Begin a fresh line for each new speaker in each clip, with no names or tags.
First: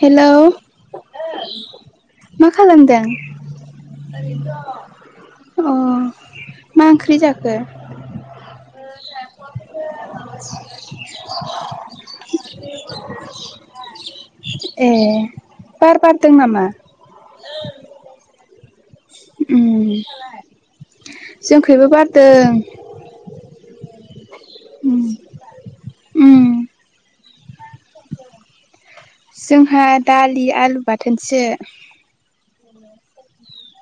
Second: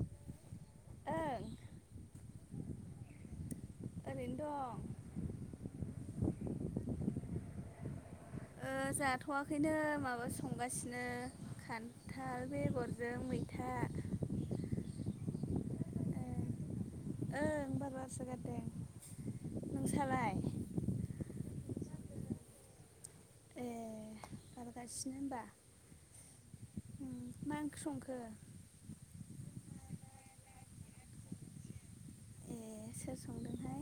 Hello
ओं
मा खालामदों? [inaudible]
ओरैनो दं
अ मा ओंख्रि जाखो?
ओ
[inaudible]
जाथ'वाखैनो माबा संगासिनो खान्थाल बेगरजों मैथा।
ए बार
ओ
बारदों नामा?
ओं बार बारसो गारदों।
उम
नोंसालाय
जोंखैबो बारदों।
ए
उम
बारगासिनो होमबा?
उम
उम मा ओंख्रि संखो?
जोंहा दालि, आलु बाथोनसो।
ए सोर संदोंहाय?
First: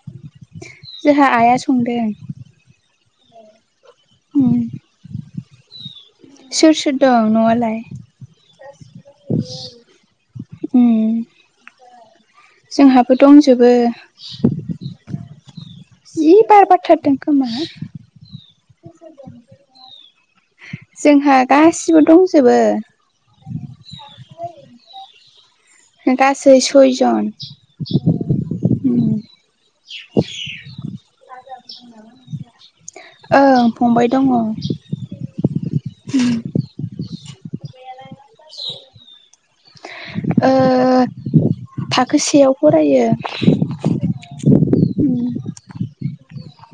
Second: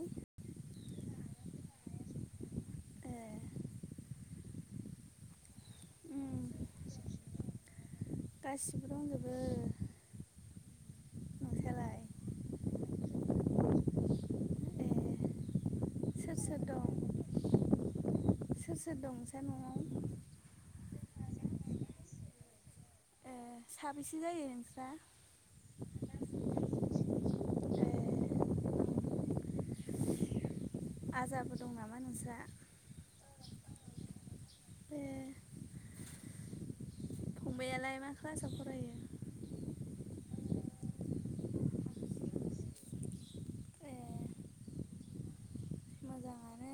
जोंहा आइआ संदों।
ए
उम
उम
सोर सोर दं न'आवलाय?
गासिबो दंजोबो
उम
नोंसालाय
जोंहाबो दंजोबो।
ए सोर
जि
सोर
बार
दं
बारथारदों खोमा हा
सोर सोर दं नोंसा नवाव?
जोंहा गासिबो दंजोबो।
ए साबेसे जायो नोंस्रा?
गासै सयजन अ
ए
ओम
आजाबो दं नामा नोंस्रा?
ओं फंबाय दङ उम
ए फंबाइ आलाय मा क्लास
[inaudible] ओ थाखो सेयाव फरायो।
ए
उम
मोजाङानो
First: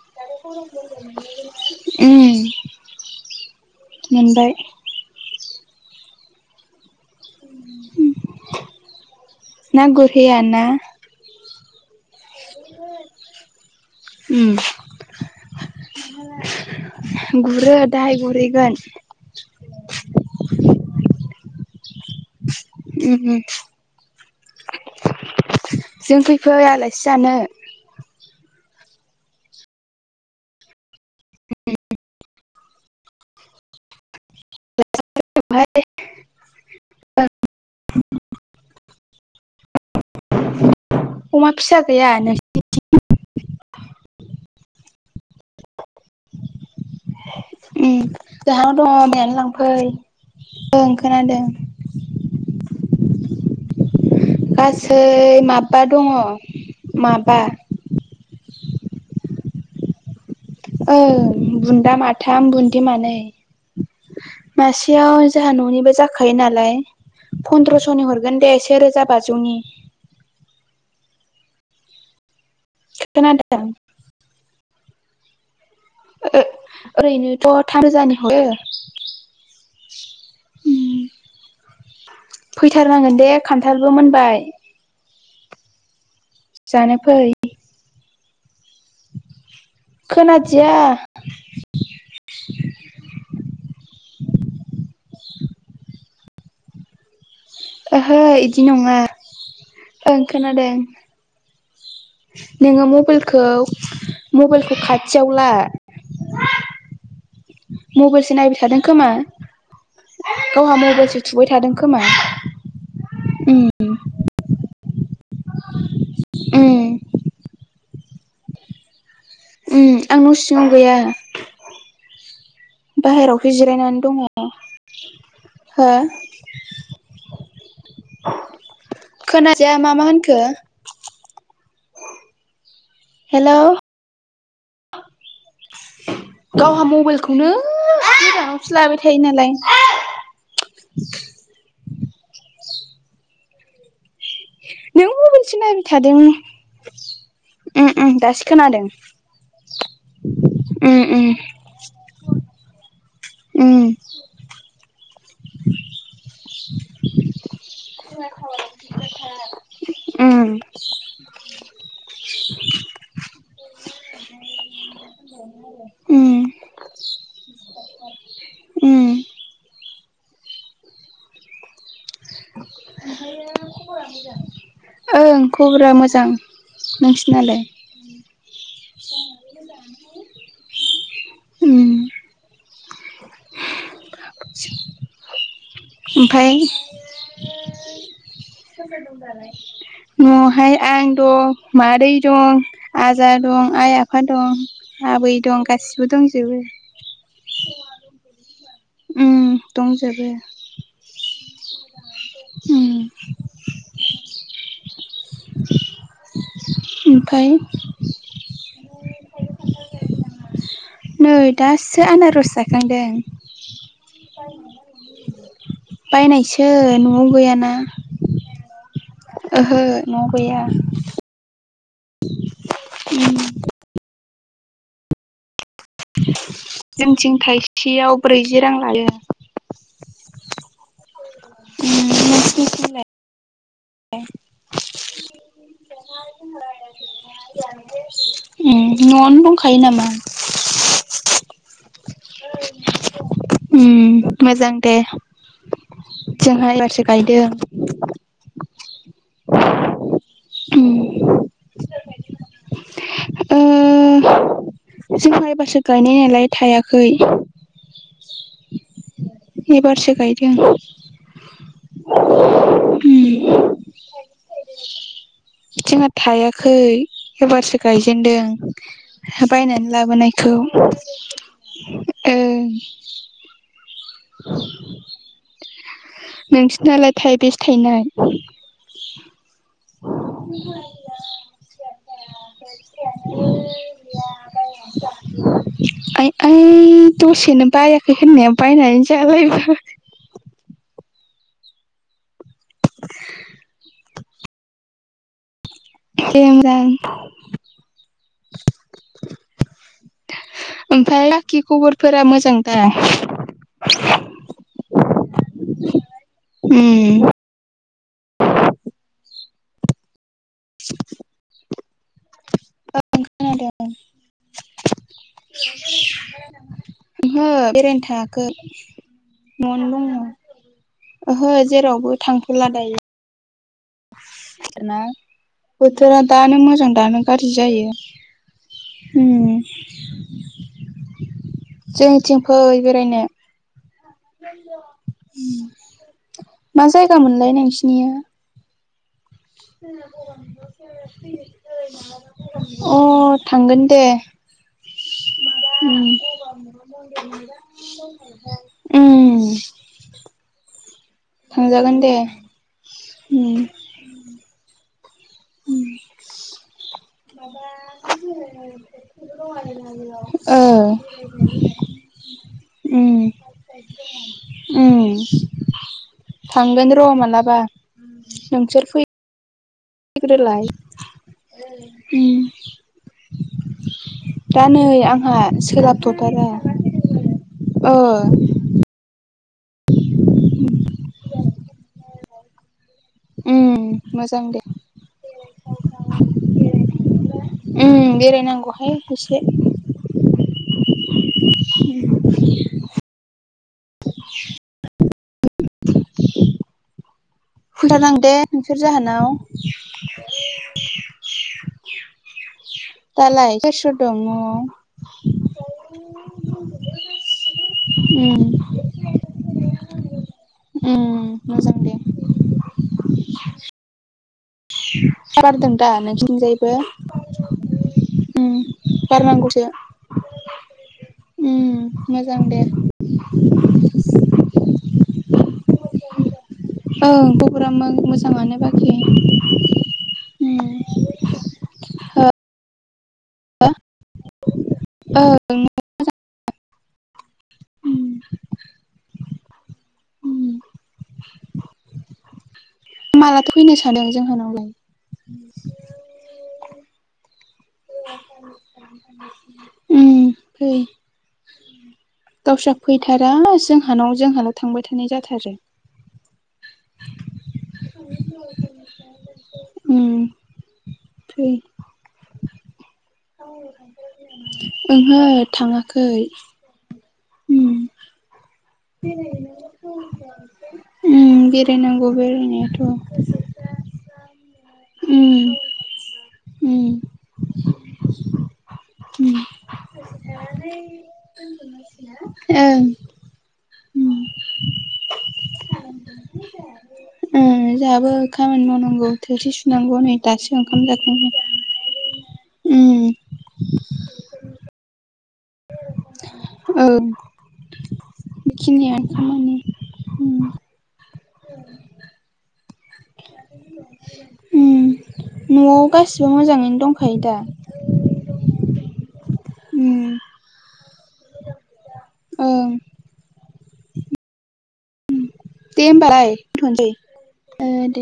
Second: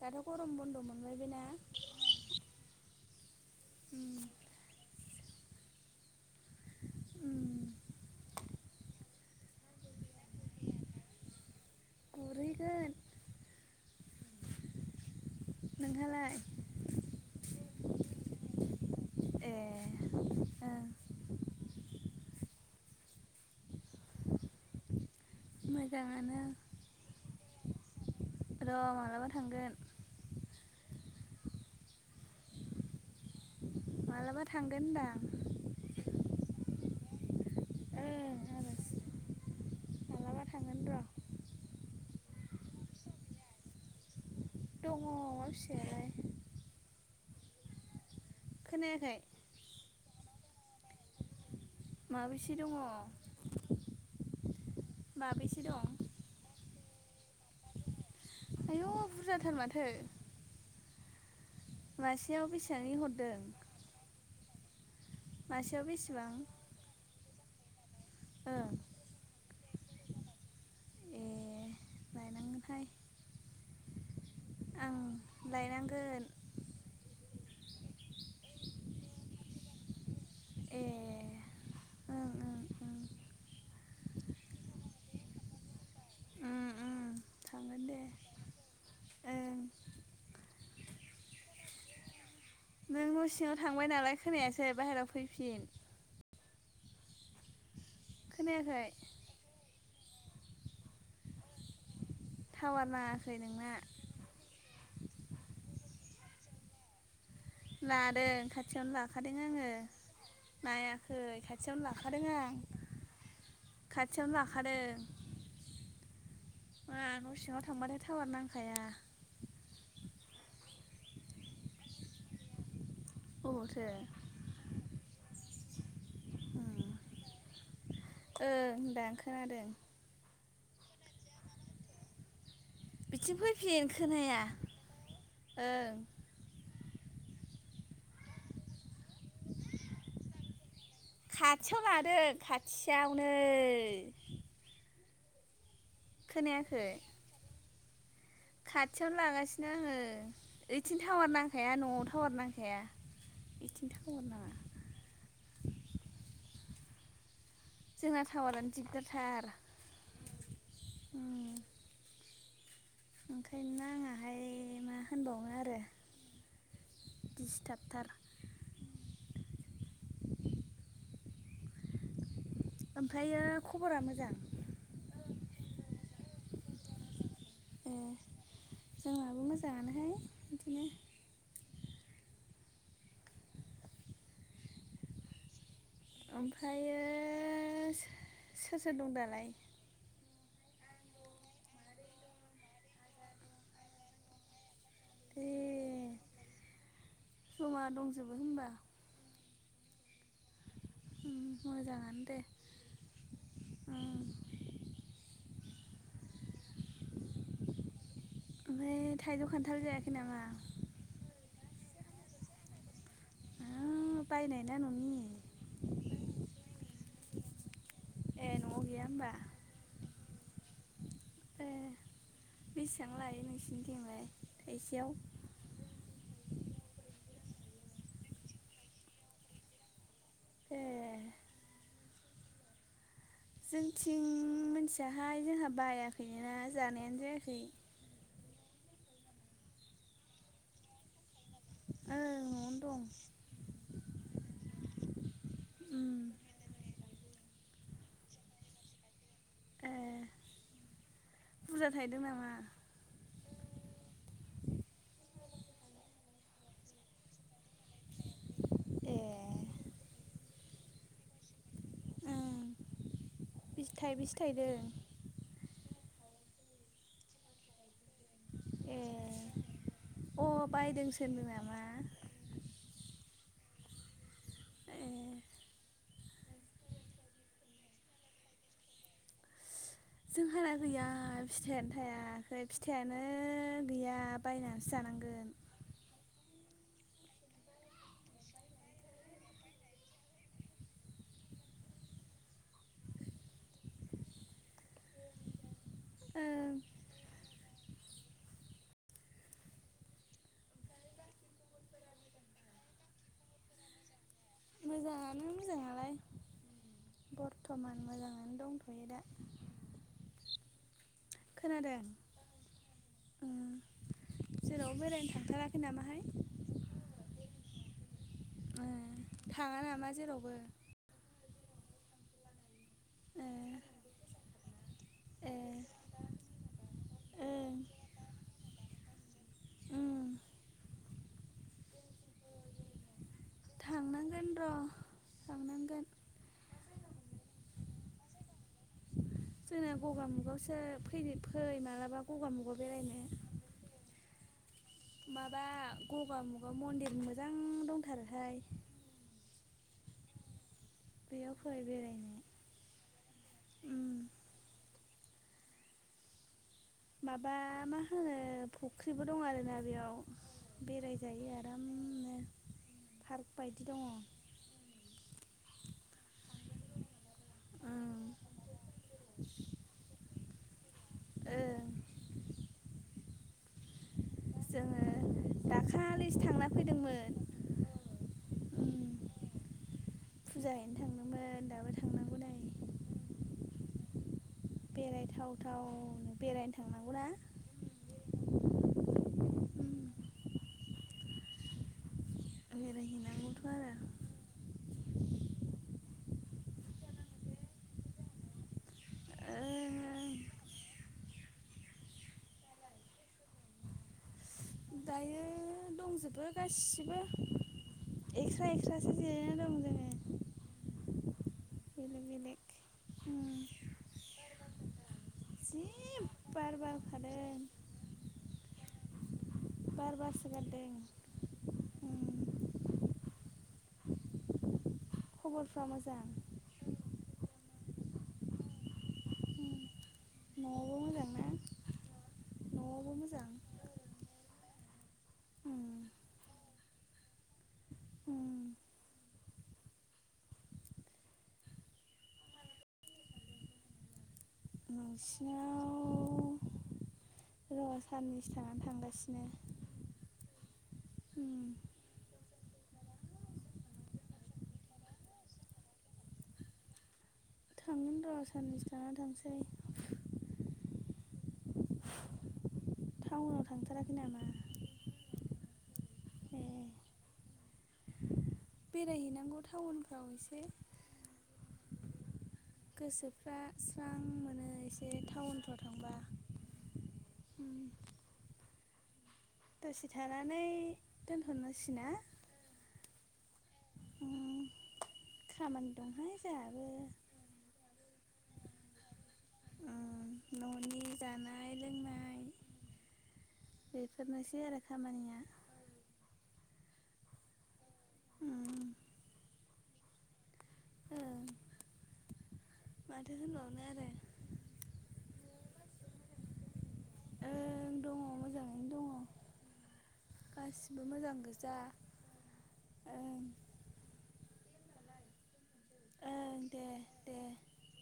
दाथ' गरम बन्द' मोनबाय बेना
उम
उम
मोनबाय
उम
ना गुरहैया ना?
गुरहैगोन
उम नों
नोंहालाय?
हालाय गुरो दाहाय गुरहैगोन। [inaudible]
ए ओं
उम जोंखै
मोजाङानो
फै आलासि सि जानो।
र' मालाबा थांगोन। माब्लाबा थां
[unintelligible]
ओं
[inaudible]
आरो मालाबा थांगोन र'
अमा फिसा गैया नोंसिनिथिं?
[inaudible]
ओम जाहाव
खोनायाखै?
दङ [unintelligible] लांफै ओं खोनादों।
माबेैसे दङ?
गासै
माबैसे
माबा
दं?
दङ माबा।
एथ' बुरजाथार माथो।
औ बुन्दा
मासेयाव
माथाम बुन्दि
बेसेबांनि
मानै
हरदों?
मसे खाथियाव जोंहा
मासेयाव
न'निबो
बेसेबां?
जाखायो नालाय फन्द्रस'नि हरगोन दे
ओं
से रोजा बाजौनि।
ए लायनांगोनहाय
खोनादों?
आं लायनांगोन
ओरैनोथ' थाम रोजानि हरो।
ए
उम
ओं ओं ओं
फैथारनांगोन दे खान्थालबो मोनबाय।
ओं
जानो
ओं
फै।
थांगोन दे ओं
खोनादिया।
नों न' सिङाव थांबाय नालाय खोनायासै बाहेरायाव फैफिन।
ओहो बिदि
खोनायाखै
नङा ओं खोनादों। नोङो
टावार नाङाखै
मबाइलखौ
नोंना
मबाइलखौ खाथियाव ला। मबाइलसो
लादों
नायबाय थादों
खाथियावनो
खोमा
लाखादों आङो।
गावहा मबाइलसो
नायाखै
थुबाय थादों
खाथियावनो
खोमा
लाखादों आं।
उम
खाथियावनो लाखादों।
उम
सिङाव थांबथाय टावार नांखाया।
ओ आं न' सिङाव गैया। बाहेरावसो
अबावथो
जिरायनानै दङ हो
उम ओं दां खोनादों
खोनासै आं मा मा होनखो?
बिथिं
हेलौ
फैफिन खोनाया ओ।
गावहा मबाइलखौनो गोजानावसो लाबाय थायो नालाय।
खाथियाव लादों खाथियावनो।
नों मबाइलसो नायबायथादों
खोनायाखै खाथियावनो लागासिनो आङो
उम
ओइथिं
उम
टावार नांखाया न'आव टावार नांखाया।
उम
[inaudible] जोंना टावारानो दिगदारथार
[inaudible] उम
उम ओंखायनो नांआहाय मा होनबानो आरो
उम
दिस्टाबटार
उम
[unintelligible] खबरा मोजां
ओं खबरा मोजां नोंसिनालाय?
जोंहाबो मोजाङानोहाय बिदिनो
उम ओमफ्राय?
ओमफ्रायो [inaudible] दं दालाय
[inaudible] न'आवहाय आं दं मादै दं आजा दं आइ आफा दं। आबै
ए
दं गासिबो दंजोबो।
जमा दंजोबो होमबा
दंजोबो
मोजाङानो दे।
उ
उम
ओमफाय?
ओमफ्राय थाइज' खान्थाल जायाखै नामा?
नै दासो आनारस जाखांदों।
[inaudible]
बायनायसो न'आव गैयाना
ए न'आव गैया होमबा
ओहो न'आव गैया
ए बेसेबां
उम
लायो नोंसिनिथिंलाय थाइसेयाव?
जोंथिं थायसेयाव ब्रैजि रां लायो। [inaudible]
ए
[inaudible]
जोंथिं मिथियाहाय जोंहा बायाखैनोना जानायानो जायाखै
न'आवनो दंखायो नामा?
ओं न'आवनो दं
मोजां दे
उम
जोंहा एबारसो गायदों।
ए
[inaudible]
[inaudible]
ओ जोंहा एबारसो गायनाय नालाय थायाखै
ए
एबारसो गायदों
ओं बेसे थाइबेसे थायदों
[inaudible] थायाखै एबारसो गायजेनन्दों
ए
बायनानै
अ
लाबोनायखौ
बायदोंसो होनदों नामा
ओ
ए
नोंसिनालाग थायबेसे थाइनाय?
जोंहा गैया फिथाइयानो थायाखै फिथाइयानो गैया बायनानैसो जानो
[inaudible] ओइ दसेनो बायाखै होननाया बायनानै जालाय [inaudible]
ओं
ओमफ्राय बाखि खबरफोरा मोजांदा?
मोजाङानो मोजाङालाय
उम
बर्थमान मोजाङानो दंथ'यो दा खोनादों उम
[inaudible]
जेरावबो बेरायनो थांथाराखै नामाहाय?
ओहो बेरायनो थायाखै
ओ थाङा
न'आवनो दङ
नामा जेरावबो
ओहो जेरावबो थांथ'ला दायो।
ओ
हेल
ए
बोथोरा दानो मोजां दानो गाज्रि
ओं
जायो ए
उम
जोंथिं फै बेरायनो
थांनांगोन र' थांनांगोन
मा जायगा मोनलाय नोंसिनिया
जोंना गगा मुगायावसो फैदो फै मालाबा गगा मुगायाव
[unintelligible] [inaudible] अ
बेरायनो
थांगोन दे।
माबा
उम
गगा मुगा मन्दिर मोजां दंथारोहाय
उम [inaudible]
बेयाव फै
थांजागोन दे
बेरायनो। माबा मा होनो
उम।
फुख्रिबो दं आरोना बेयाव बेरायजायो
ओ
आरामनो
उम
पार्क बायदि दङ।
उम थांगोन र' मालाबा
ओं
नोंसोर फै फैग्रोलाय
ओं
उ। दा नै
जोङो
आंहा
दाखालिसो
सोलाबथथारा
थांना फैदोंमोन
ओ।
उम फुजा हैैनो थांदोंमोन दाबो थांनांगौ नै।
उम मोजां दे
बेरायथाव थाव बेरायनो थांनांगौ ना?
उम बेरायनांगौहाय एसे। [inaudible]
उम बेरायहैनांगौथ' आरो
फैथारनांगोन दे नोंसोर जोहानाव। दालाय सोर सोर दं न'आव?
दायो दंजोबो गासिबो।
उम
एक्सट्रा एक्सट्रासो जिरायना दं
उ
जोङो।
मोजां दे।
बेलेग बेलेग उम
बारदों
जि
दा नोंसिनिथिंजायबो
बार बारखादों
उ बारनां गौसो
बार बारसो गारदों
उ मोजां दे।
उम खबरफ्रा मोजां।
औ खबरा मो-मोजाङानो बाखि।
उम
उ
न'आवबो मोजां ना
ओ
न'आवबो मोजां उम
[inaudible] उ
उम
मालाथो फैनो सानदों जोंहानावलाय?
नोंसिनाव र' साननैसो थानानै थांगासिनो।
उम फै
उम
दाउ जा फैथारा जोंहानाव जोंहाल' थांबाय थानाय जाथारो।
थांगोन र' साननैसो थानानै
उम
थांसै।
फै
टाउनाव थांथाराखै नामा
ओंहो थाङाखै।
ए
उ
बेरायहैनांगौ टाउनफ्राव एसे।
उम [unintelligible]
गोसोफ्रा स्रां मोनो एसे
उम
टाउनफ्राव थांबा।
उम
उम
उम
दसे थानानै दोनथ'नोसैना?
उ
खामानि दंहाय जोहाबो।
उ जोहाबो खामानि मावनांगौ थोरसि सुनांगौ नै
उम
दासो ओंखाम
न'नि जानाय लोंनाय
जाखांदों। ओम।
बेफोरनोसै आरो खामानिया।
ओं।
उम
बेखिनियानो खामानि ओम।
ओं
[inaudible]
माथो होनबावनो आरो।
उम न'आव गासिबो मोजाङैनो दंखायो दा?
ओं दङ मोजाङैनो दङ
ओम।
गासिबो मोजां गोजा ओं।
दे होमबालाय
ओं
दथ'नोसै
दे दे
ओ दे।